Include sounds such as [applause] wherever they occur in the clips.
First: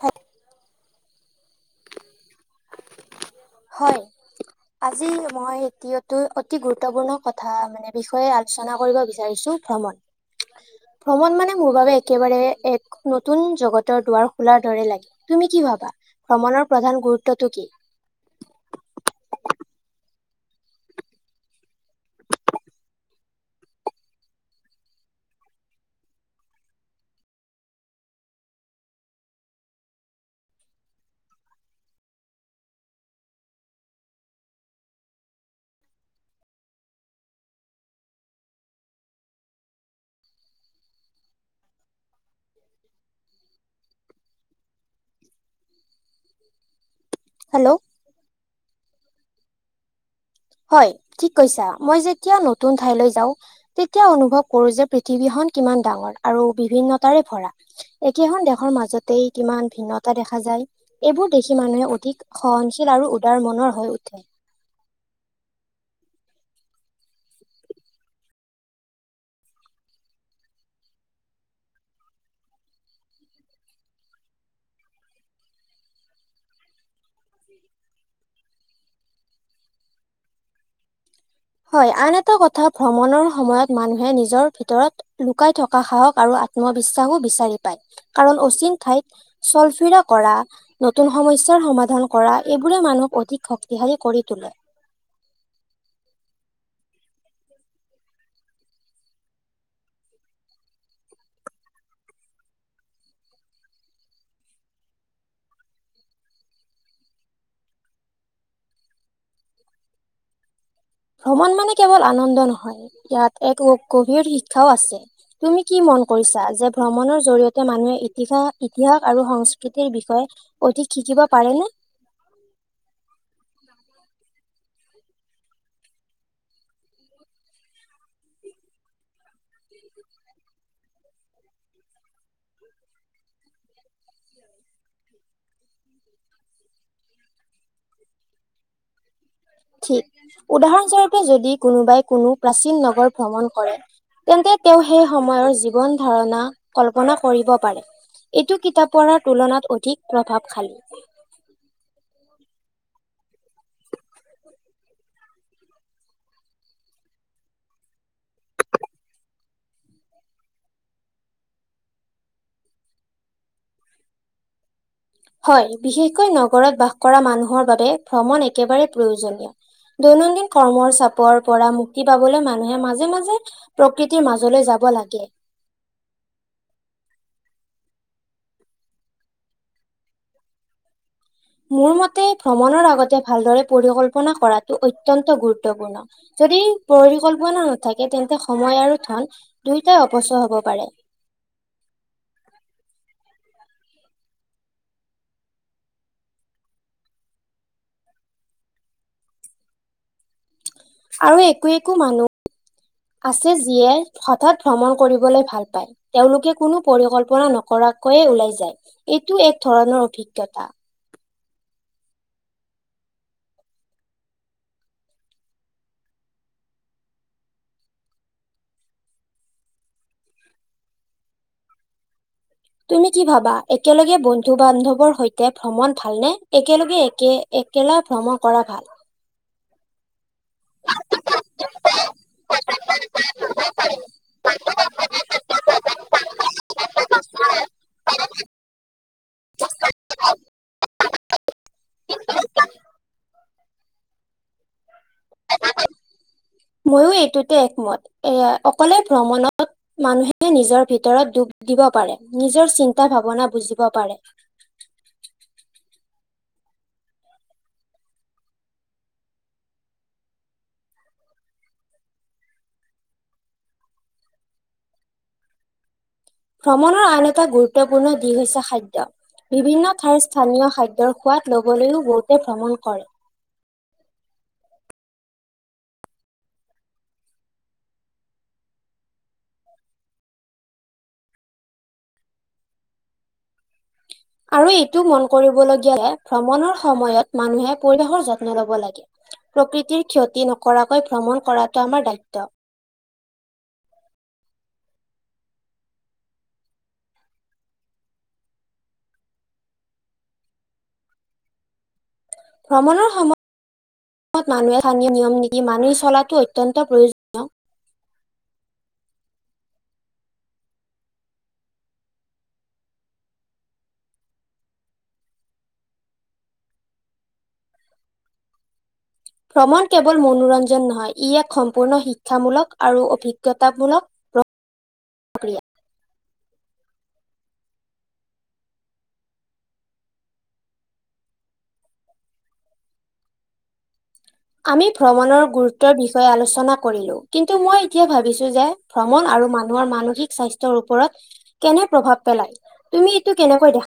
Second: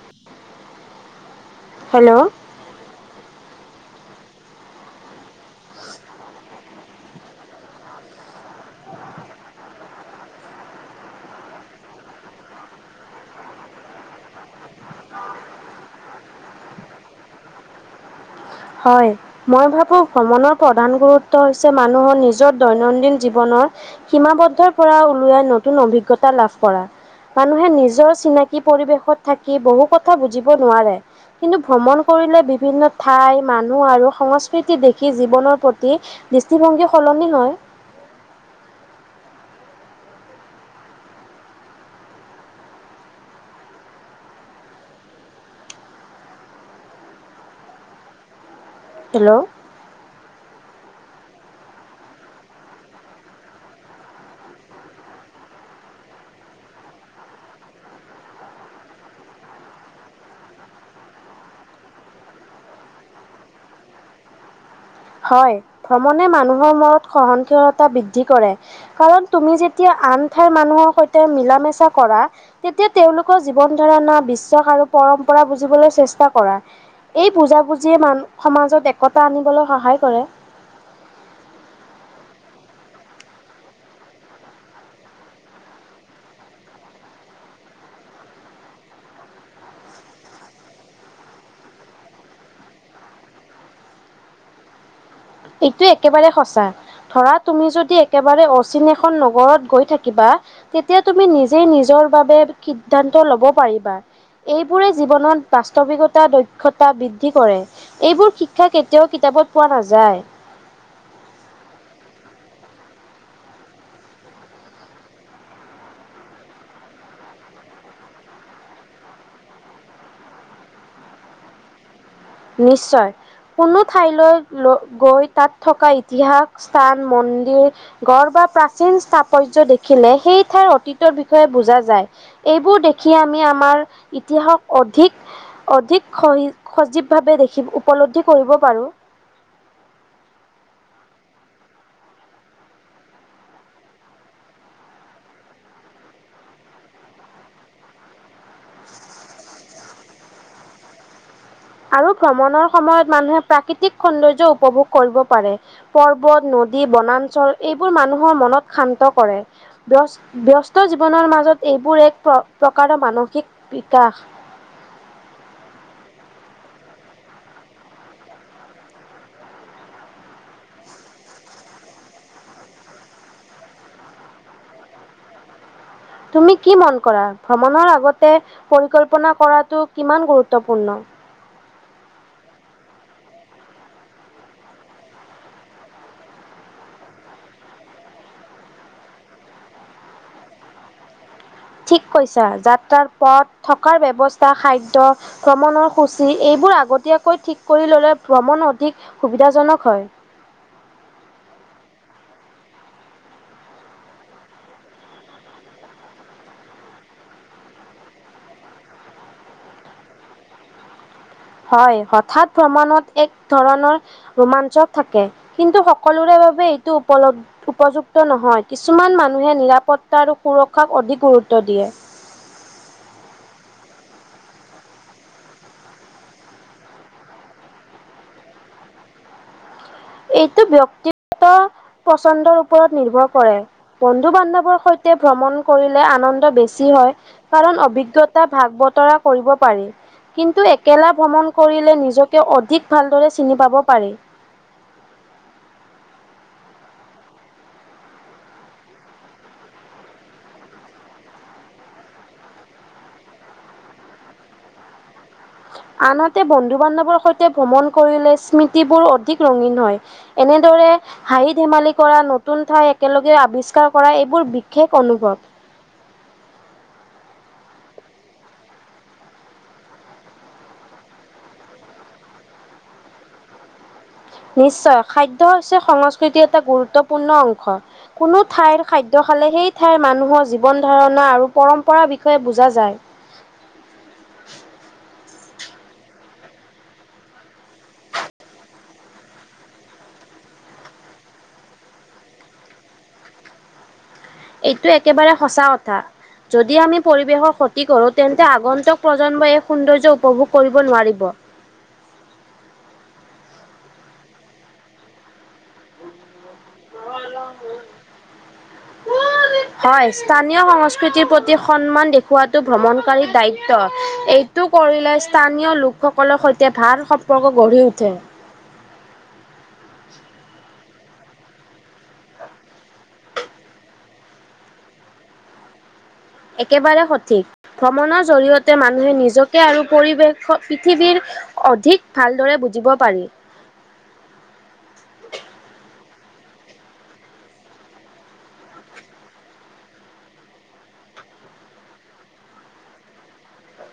হাত [unintelligible] হেল্ল'? হয়, আজি মই এতিয়ায়ো অতি গুৰুত্বপূৰ্ণ কথা মানে। এনে বিষয়ে আলোচনা কৰিব বিচাৰিছো ভ্ৰমণ। ভ্ৰমণ মানে মোৰ বাবে একেবাৰে এক নতুন জগতৰ দুৱাৰ খোলাৰ দৰে লাগে। তুমি কি ভাবা, ভ্ৰমণৰ প্ৰধান গুৰুত্বটো কি? হয়। মই ভাবো ভ্ৰমণৰ প্ৰধান গুৰুত্ব হৈছে মানুহৰ নিজৰ দৈনন্দিন জীৱনৰ সীমাবদ্ধৰ পৰা ওলৱাই নতুন অভিজ্ঞতা লাভ কৰা। মানুহে নিজৰ চিনাকি পৰিৱেশত থাকি বহু কথা বুজিব নোৱাৰে। কিন্তু ভ্ৰমণ কৰিলে বিভিন্ন ঠাই মানুহ আৰু সংস্কৃতি দেখি জীৱনৰ প্ৰতি দৃষ্টিভংগী সলনি হয়। হেল্ল' হেল্ল' হয় ঠিক কৈছা। মই যেতিয়া নতুন ঠাইলৈ যাও তেতিয়া অনুভৱ কৰো যে পৃথিৱীখনন কিমান ডাঙৰ আৰু বিভিন্নতাৰে ভৰা। একেখন দেশৰ মাজতেই কিমান ভিন্নতা দেখা যায়। এইবোৰ দেখি মানুহে অধিক সহনশীল আৰু উদাৰ মনৰ হৈ উঠে। হয়, ভ্ৰমণে মানুহৰ মূৰত সহনশীলতা বৃদ্ধি কৰে। কাৰণ, তুমি যেতিয়া আন ঠাইৰ মানুহৰ সৈতে মিলা মেচা কৰা তেতিয়া তেওঁলোকৰ জীৱন ধাৰণা বিশ্বাস আৰু পৰম্পৰা বুজিবলৈ চেষ্টা কৰা। এই বুজাবুজি মান সমাজত একতা আনিবলৈ সহায় কৰে। হয়, আন এটা কথা ভ্ৰমণৰ সময়ত মানুহে নিজৰ ভিতৰত লুকাই থকা সাহস আৰু আত্মবিশ্বাসো বিচাৰি পায় কাৰণ অচিন ঠাইত চলফিৰা কৰা। নতুন সমস্যাৰ সমাধান কৰা এইবোৰে মানুহক অধিক শক্তিশালী কৰি তোলে। এইটোয়ে একেবাৰে সঁচা। ধৰা তুমি যদি একেবাৰে অচিন এখন নগৰত গৈ থাকিবা। তেতিয়া তুমি নিজেই নিজৰ বাবে সিদ্ধান্ত ল'ব পাৰিবা। এইবোৰে জীৱনত বাস্তৱিকতা দক্ষতা বৃদ্ধি কৰে। এইবোৰ শিক্ষা কেতিয়াও কিতাপত পোৱা নাযায়। ভ্ৰমণ মানে কেৱল আনন্দ নহয় ইয়াত এক গভীৰ শিক্ষাও আছে। তুমি কি মন কৰিছা? যে ভ্ৰমণৰ জৰিয়তে মানুহে ইতিহাস ইতিহাস আৰু সংস্কৃতিৰ বিষয়ে অধিক শিকিব পাৰে নে? নিশ্চয়। কোনো ঠাইলৈ গৈ তাত ইতিহাস স্থান মন্দিৰ গঢ় বা প্ৰাচীন স্থাপত্য দেখিলে সেই ঠাইৰ অতীতৰ বিষয়ে বুজা যায়। এইবোৰ দেখি আমি আমাৰ ইতিহাসক অধিক অধিক স সজীৱ ভাৱে দেখি উপলব্ধি কৰিব পাৰোঁ। ঠিক। উদাহৰণস্বৰূপে যদি কোনোবাই কোনো প্ৰাচীন নগৰ ভ্ৰমণ কৰে তেন্তে তেওঁ সেই সময়ৰ জীৱন ধাৰণা কল্পনা কৰিব পাৰে। এইটো কিতাপ পঢ়াৰ তুলনাত অধিক প্ৰভাৱশালী। আৰু ভ্ৰমণৰ সময়ত মানুহে প্ৰাকৃতিক সৌন্দৰ্য উপভোগ কৰিব পাৰে, পৰ্বত, নদী, বনাঞ্চল এইবোৰে মানুহৰ মনত শান্ত কৰে। ব্যস ব্যস্ত জীৱনৰ মাজত এইবোৰ এক প্ৰ প্ৰকাৰৰ মানসিক বিকাশ। হয়। বিশেষকৈ নগৰত বাস কৰা মানুহৰ বাবে ভ্ৰমণ একেবাৰে প্ৰয়োজনীয়। দৈনন্দিন কৰ্মৰ চাপৰ পৰা মুক্তি পাবলৈ মানুহে মাজে মাজে প্ৰকৃতিৰ মাজলৈ যাব লাগে। তুমি কি মন কৰা, ভ্ৰমণৰ আগতে পৰিকল্পনা কৰাটো কিমান গুৰুত্বপূৰ্ণ? মোৰ মতে ভ্ৰমণৰ আগতে ভালদৰে পৰিকল্পনা কৰাটো অত্যন্ত গুৰুত্বপূৰ্ণ। যদি পৰিকল্পনা নাথাকে তেন্তে সময় আৰু দুয়োটাই অপচয় হ'ব পাৰে। ঠিক কৈছা। যাত্ৰাৰ পথ থকাৰ ব্যৱস্থা খাদ্য ভ্ৰমণৰ সূচী এইবোৰ আগতীয়াকৈ ঠিক কৰি ললে ভ্ৰমণ অধিক সুবিধাজনক হয়। আৰু একো একো মানুহ আছে যিয়ে হঠাৎ ভ্ৰমণ কৰিবলৈ ভাল পায়। তেওঁলোকে কোনো পৰিকল্পনা নকৰাকৈয়ে ওলাই যায়, এইটো এক ধৰণৰ অভিজ্ঞতা। হয়, হঠাৎ ভ্ৰমণত এক ধৰণৰ ৰোমাঞ্চক থাকে, কিন্তু সকলোৰে বাবে এইটো উপলব উপযুক্ত নহয়, কিছুমান মানুহে নিৰাপত্তা আৰু সুৰক্ষাক অধিক গুৰুত্ব দিয়ে। তুমি কি ভাবা? একেলগে বন্ধু বান্ধৱৰ সৈতে ভ্ৰমণ ভালনে? একেলগে একে একেলা ভ্ৰমণ কৰা ভাল। এইটো ব্যক্তিগত পচন্দৰ ওপৰত নিৰ্ভৰ কৰে। বন্ধু বান্ধবৰ সৈতে ভ্ৰমণ কৰিলে আনন্দ বেছি হয়। কাৰণ অভিজ্ঞতা ভাগ বতৰা কৰিব পাৰি। কিন্তু একেলা ভ্ৰমণ কৰিলে নিজকে অধিক ভালদৰে চিনি পাব পাৰি। ময়ো এইটোতে একমত, এয়া অকলে ভ্ৰমণত মানুহে নিজৰ ভিতৰত দুখ দিব পাৰে, নিজৰ চিন্তা ভাৱনা বুজিব পাৰে। আনহাতে বন্ধু বান্ধৱৰ সৈতে ভ্ৰমণ কৰিলে স্মৃতিবোৰ অধিক ৰঙীন হয়। এনেদৰে হাঁহি ধেমালি কৰা, নতুন ঠাই একেলগে আৱিষ্কাৰ কৰা এইবোৰ বিশেষ অনুভৱ। ভ্ৰমণৰ আন এটা গুৰুত্বপূৰ্ণ দিশ হৈছে খাদ্য। বিভিন্ন ঠাইৰ স্থানীয় খাদ্যৰ সোৱাদ ল'বলৈও বহুতে ভ্ৰমণ কৰে। নিশ্চয়, খাদ্য হৈছে সংস্কৃতিৰ এটা গুৰুত্বপূৰ্ণ অংশ। কোনো ঠাইৰ খাদ্য খালে সেই ঠাইৰ মানুহৰ জীৱন ধৰণা আৰু পৰম্পৰাৰ বিষয়ে বুজা যায়। আৰু এইটো মন কৰিবলগীয়া যে ভ্ৰমণৰ সময়ত মানুহে পৰিৱেশৰ যত্ন ল'ব লাগে। প্ৰকৃতিৰ ক্ষতি নকৰাকৈ ভ্ৰমণ কৰাটো আমাৰ দায়িত্ব। এইটো একেবাৰে সঁচা কথা। যদি আমি পৰিৱেশৰ ক্ষতি কৰোঁ তেন্তে আগন্তুক প্ৰজন্মই এক সৌন্দৰ্য উপভোগ কৰিব নোৱাৰিব। ভ্ৰমণৰ সময়ত মানুহে স্থানীয় নিয়ম নীতি মানি চলাটো অতয়ন্ত প্ৰয়োজ নীয় হয়, স্থানীয় সংস্কৃতিৰ প্ৰতি সন্মান দেখওৱাতটো ভ্ৰমণকাৰী দায়িত্ব। এই টো কৰিলে স্থানীয় লোকসকলৰ সৈতে ভাল সম্পৰ্ক গঢ়ি উঠে। ভ্ৰমণ কেৱল মনোৰঞ্জন নহয়, ই এক সম্পূৰ্ণ শিক্ষামূলক আৰু অভিজ্ঞতামূলক প্ৰক্ৰিয়া। একেবাৰে সঠিক, ভ্ৰমণৰ জৰিয়তে মানুহে নিজকে আৰু পৰিৱেশ পৃথিৱীৰ অধিক ভালদৰে বুজিব পাৰি। আমি ভ্ৰমণৰ গুৰুত্বৰ বিষয়ে আলোচনা কৰিলো, কিন্তু মই এতিয়া ভাবিছো যে ভ্ৰমণ আৰু মানুহৰ মানসিক স্বাস্থ্যৰ ওপৰত কেনে প্ৰভাৱ পেলাই, তুমি এইটো কেনেকৈ দেখা?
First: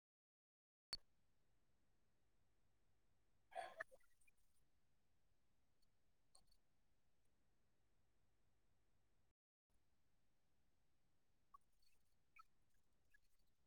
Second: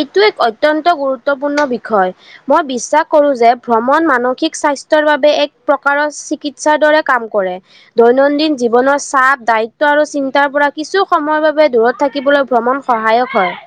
এইটো এক অত্যন্ত গুৰুত্বপূৰ্ণ বিষয়। মই বিশ্বাস কৰো যে ভ্ৰমণ মানসিক স্বাস্থ্যৰ বাবে এক প্ৰকাৰৰ চিকিৎসাৰ দৰে কাম কৰে। দৈনন্দিন জীৱনৰ চাপ দায়িত্ব আৰু চিন্তাৰ পৰা কিছু সময়ৰ বাবে দূৰত থাকিবলৈ ভ্ৰমণ সহায়ক হয়।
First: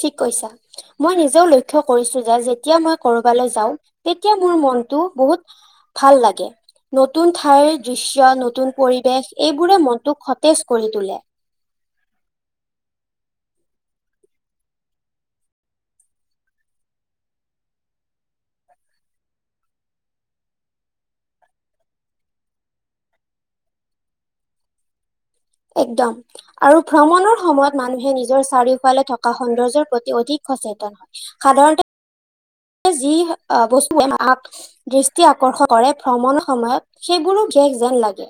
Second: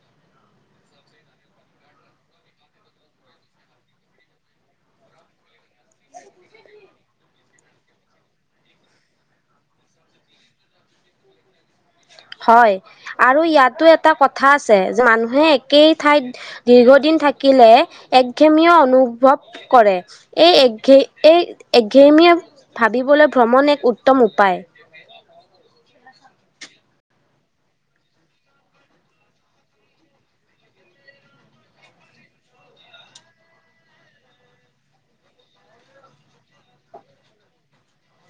ঠিক কৈছা। মই নিজেও লক্ষ্য কৰিছো, যে যেতিয়া মই কৰবালৈ যাওঁ, তেতিয়া মোৰ মনটো বহুত ভাল লাগে। নতুন ঠাইৰ দৃশ্য নতুন পৰিৱেশ এইবোৰে মনটোক সতেজ কৰি তোলে। হয়, আৰু ইয়াতো এটা কথা আছে, যে মানুহে একেই ঠাইত দীৰ্ঘদিন থাকিলে একঘেমীয় অনুভৱ কৰে। এই ঘে এক এঘেৰি ভ্ৰমণ এক উত্তম উপায়। একদম। আৰু ভ্ৰমণৰ সময়ত মানুহে নিজৰ চাৰিওফালে থকা সৌন্দ্যৰ প্ৰতি অধিক সচেতন হ'য়। সাধাৰণতে, [unintelligible] যি [unintelligible] বস্তু দৃষ্টি আকৰ্ষণ কৰে, ভ্ৰমণৰ সময়ত সেইবোৰো জেক যেন লাগে।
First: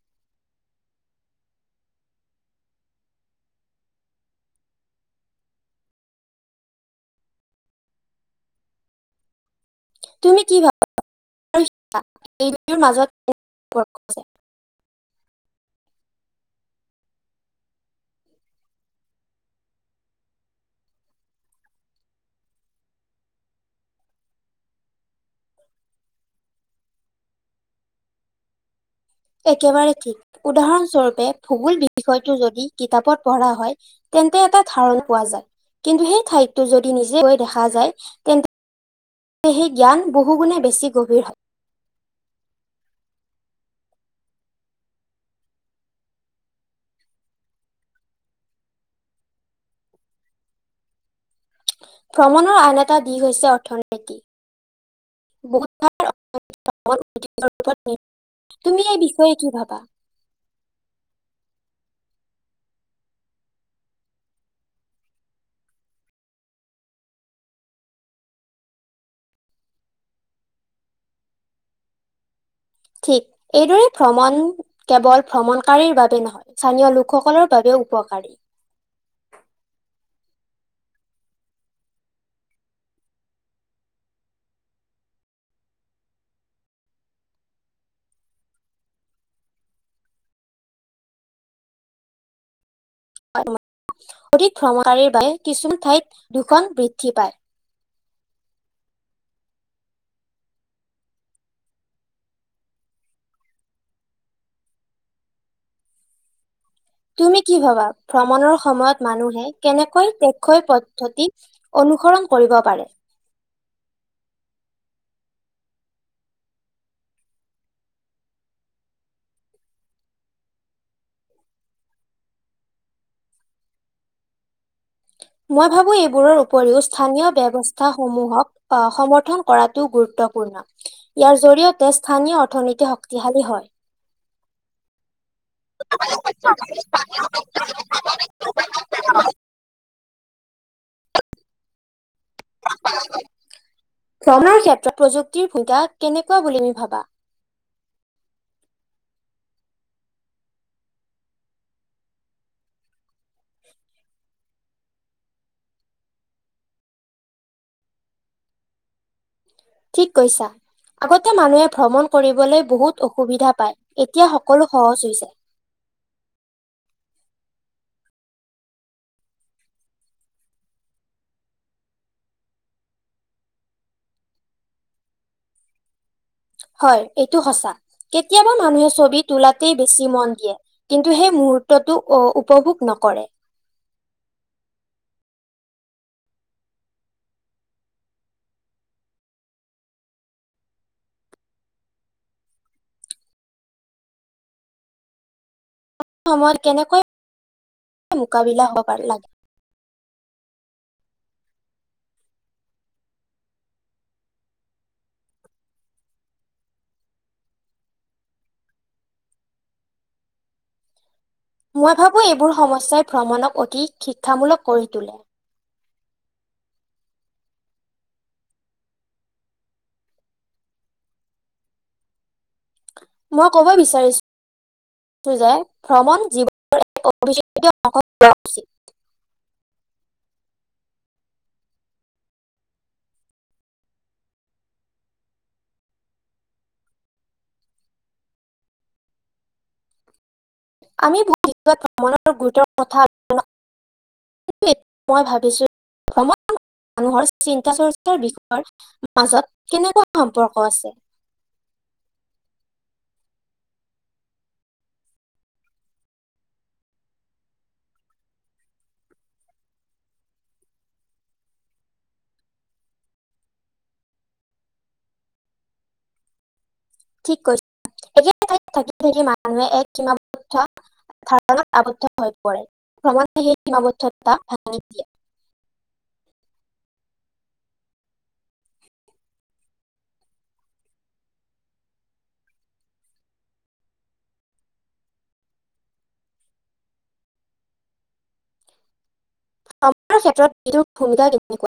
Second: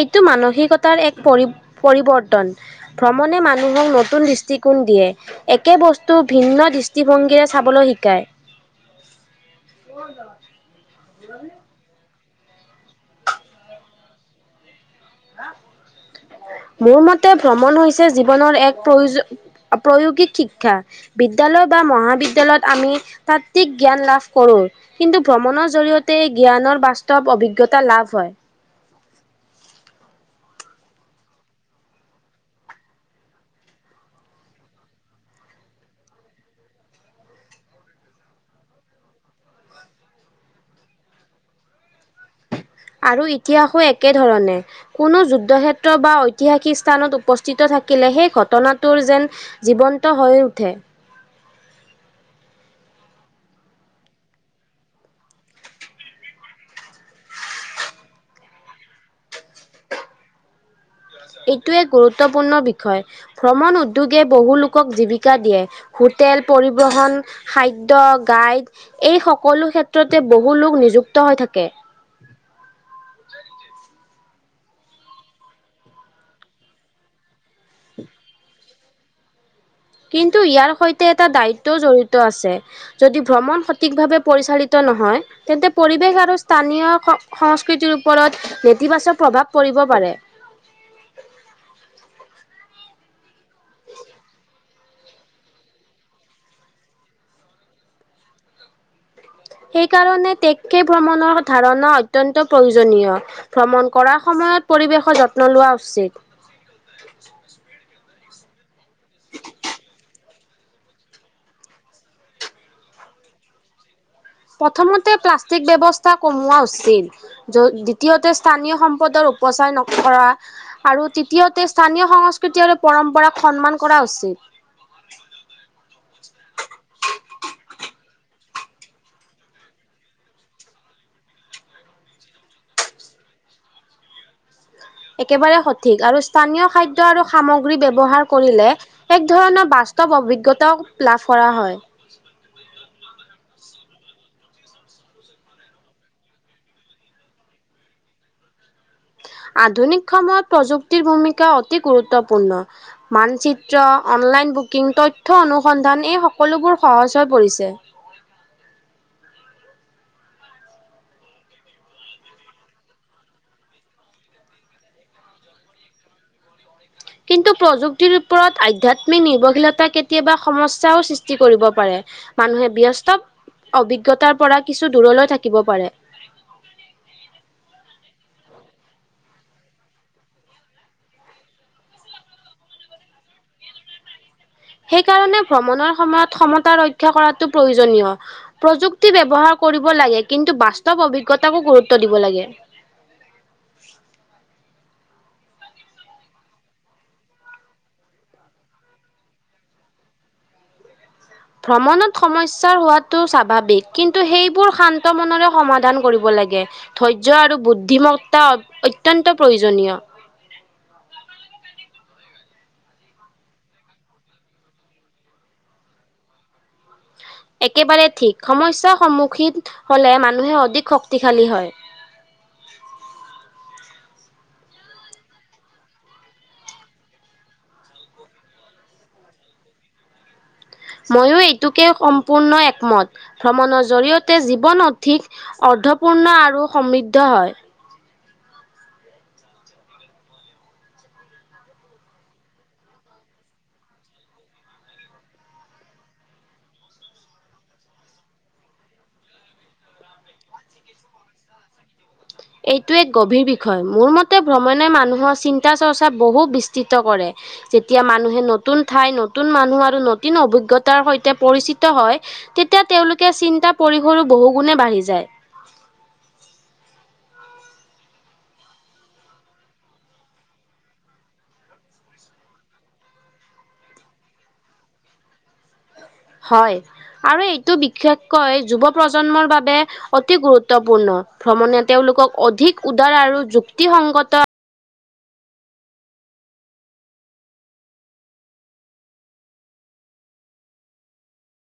এইটো মানসিকতাৰ এক পৰি, পৰিৱৰ্তন। ভ্ৰমণে মানুহক নতুন দৃষ্টিকোণ দিয়ে। একে বস্তু ভিন্ন দৃষ্টিভংগীৰে চাবলৈ শিকায়। তুমি কি ভাবা [unintelligible] মাজত [unintelligible] [inaudible] মোৰ মতে ভ্ৰমণ হৈছে, জীৱনৰ এক প্ৰয়ো, প্ৰয়োগিক শিক্ষা। বিদ্যালয় বা মহাবিদ্যয়ালয়ত আমি তাত্বিক জ্ঞান লাভ কৰো। কিন্তু ভ্ৰমণৰ জৰি়য়তে জ্ঞানৰ বাস্তৱ অভিজ্ঞতা লাভ হয়। একেবাৰে ঠিক, উদাহৰণ স্বৰূপে ভূগোল বিষয়টো যদি কিতাপত পঢ়া হয় তেন্তে এটা ধাৰণ কোৱা যায়। কিন্তু সেই ঠাইততো যদি নিজে গৈ দেখা যায় তেন্তে সেই জ্ঞান বহুগুণে বেছি গভীৰ হয়। আৰু ইতিহাসো একে ধৰণে কোনো যুদ্ধ ক্ষেত্ৰ বা ঐতিহাসিক স্থানত উপস্থিত থাকিলে, সেই ঘটনাটোৰ যেন জীৱন্ত হৈ উঠে। ভ্ৰমণৰ আন এটা দিশ হৈছে অৰ্থনীতি, [unintelligible] [unintelligible] তুমি এই বিষয়ে কি ভাবা? এইটো এক গুৰুত্বপূৰ্ণ বিষয়, ভ্ৰমণ উদ্যোগে বহু লোকক জীৱিকা দিয়ে। হোটেল, পৰিবহণ, খাদ্য, গাইড এই সকলো ক্ষেত্ৰতে বহু লোক নিযুক্ত হৈ থাকে। ঠিক, এইদৰে ভ্ৰমণ কেৱল ভ্ৰমণকাৰীৰ বাবে নহয়, স্থানীয় লোক সকলৰ বাবেও উপকাৰী। কিন্তু ইয়াৰ সৈতে এটা দাইতত জড়িত আছে। যদি ভ্ৰমণ সঠিক ভাৱে পৰিচালিত নহয় তেন্তে পৰিৱেশ আৰু স্থানীয় সংস্কৃতিৰ ওপৰত নেতিবাচক প্ৰভাৱ পৰিব পাৰে। হয়। অধিক ভ্ৰমণীৰ বাবে কিছুমান ঠাইত, প্ৰদূষণ বৃদ্ধি পায়। সেইকাৰণে টেকে ভ্ৰমণৰ ধাৰণা অত্যন্ত প্ৰয়োজনীয়। ভ্ৰমণ কৰাৰ সময়ত পৰিৱেশৰ যত্ন লোৱা উচিত। তুমি কি ভবা, ভ্ৰমণৰ সময়ত মানুহে কেনেকৈ [unintelligible] পদ্ধতি অনুসৰণ কৰিব পাৰে। প্ৰথমতে প্লাষ্টিক ব্যৱস্থা কমোৱা উচিত। য' দ্বিতীয়তে স্থানীয় সম্পদৰ উপচাৰ নকৰা। আৰু তৃতীয়তে স্থানীয় সংস্কৃতি আৰু পৰম্পৰাক সন্মান কৰা উচিত। মই ভাবো এইবোৰৰ উপৰিও স্থানীয় ব্যৱস্থা সমূহক অ', সমৰ্থন কৰাটোও গুৰুত্বপূৰ্ণ। ইয়াৰ জৰিয়তে স্থানীয় অৰ্থনীতি শক্তিশালী হ'য়। একেবাৰে সঠিক, আৰু স্থানীয় খাদ্য আৰু সামগ্ৰী বুলি ব্যৱহাৰ কৰিলে, এক ধৰণৰ বাস্তৱ অভিজ্ঞতাও লাভ কৰা হয়। ভ্ৰমনৰ ক্ষেত্ৰত প্ৰযুক্তিৰ সুবিধা কেনেকুৱা বুলি তুমি ভাবা? আধুনিক সময়ত প্ৰযুক্তিৰ ভূমিকা অতি গুৰুত্বপূৰ্ণ। মানচিত্ৰ অনলাইন বুকিং তথ্য অনুসন্ধান এই সকলোবোৰ সহজ হৈ পৰিছে। ঠিক কৈছা। আগতে মানুহে ভ্ৰমণ কৰিবলৈ বহুত অসুবিধা পায় এতিয়া সকলো সহজ হৈ যায়। [unintelligible] কিন্তু প্ৰযুক্তিৰ ওপৰত আধ্যাত্মিক নিৰ্ভৰশীলতা কেতিয়াবা সমস্যাও সৃষ্টি কৰিব পাৰে। মানুহে ব্যস্ত অভিজ্ঞতাৰ পৰা কিছু দূৰলৈ থাকিব পাৰে। হয়ঁ এইটো সঁচা কেতিয়াবা মানুহে ছবি তোলাতেই বেছি মন দিয়ে। কিন্তু সেই মুহুৰ্তটো অ উপভোগ নকৰে। সেইকাৰণে ভ্ৰমণৰ সময়ত ক্ষতা ৰক্ষা কৰাটো প্ৰয়োজনীয়। প্ৰযুক্তি ব্যৱহাৰ কৰিব লাগে কিন্তু বাস্তৱ অভিজ্ঞতাকো গুৰুত্ব দিব লাগে। এইটো সময়ত কেনেকৈ মোকাবিলা হৱ পাৰে লাগে। ভ্ৰমণত সমস্যাৰ হোৱাটো স্বাভাৱিক কিন্তু সেইবোৰ শান্ত মনেৰে সমাধান কৰিব লাগে। ধৈৰ্য্য আৰু বুদ্ধিমত্তা অত্যন্ত প্ৰয়োজনীয়। মই ভাবো এইবোৰ সমস্যাই ভ্ৰমণক অতি শিক্ষামূলক কৰি তোলে। একেবাৰে ঠিক সমস্যাৰ সন্মুখীন হলে মানুহে অধিক শক্তিশালী হয়ঁ। মই ক'ব বিচাৰিছোঁ - যে ভ্ৰমণ জীৱনৰ এক অভি অংশ লোৱা উচিত। ময়ো এইটোকে সম্পূৰ্ণ একমত ভ্ৰমণৰ জৰিয়তে জীৱন অধিক- অৰ্ধপূৰ্ণ আৰু সমৃদ্ধ হয়ঁ। আমি বুজি পোৱা ভ্ৰমণৰ গুৰুত্বৰ কথা আলোচনা - মই ভাবিছোঁ ভ্ৰমন মানুহৰ চিন্তা চৰ্চাৰ বিষয়ৰ মাজত কেনেকুৱা সম্পৰ্ক আছে। এইটো গভীৰ বিষয় মোৰ মতে ভ্ৰমণে মানুহৰ চিন্তা চৰ্চা বহু বিস্তৃত কৰে। যেতিয়া মানুহে নতুন ঠাই নতুন মানুহ আৰু নতুন অভিজ্ঞতাৰ সৈতে পৰিচিত হয়ঁ। তেতিয়া তেওঁলোকে চিন্তা পৰিসৰো বহু গুণে বাঢ়ি যায়। ঠিক কৈছ একে থাকি থাকি মানুহে এক কিনা বেচা। ধাৰণাত আৱদ্ধ হৈ পৰে ভ্ৰমণে সেই সীমাবদ্ধতা ভাঙি দিয়ে। হয়ঁ আমি এইটো বিশেষকৈ যুৱপ্ৰজন্মৰ বাবে- অতি গুৰুত্বপূৰ্ণ ভ্ৰমণে তেওঁলোকক অধিক উদাৰ আৰু যুক্তিসংগত- আপোনাৰ ক্ষেত্ৰত এইটোৰ ভূমিকা কেনেকুৱা?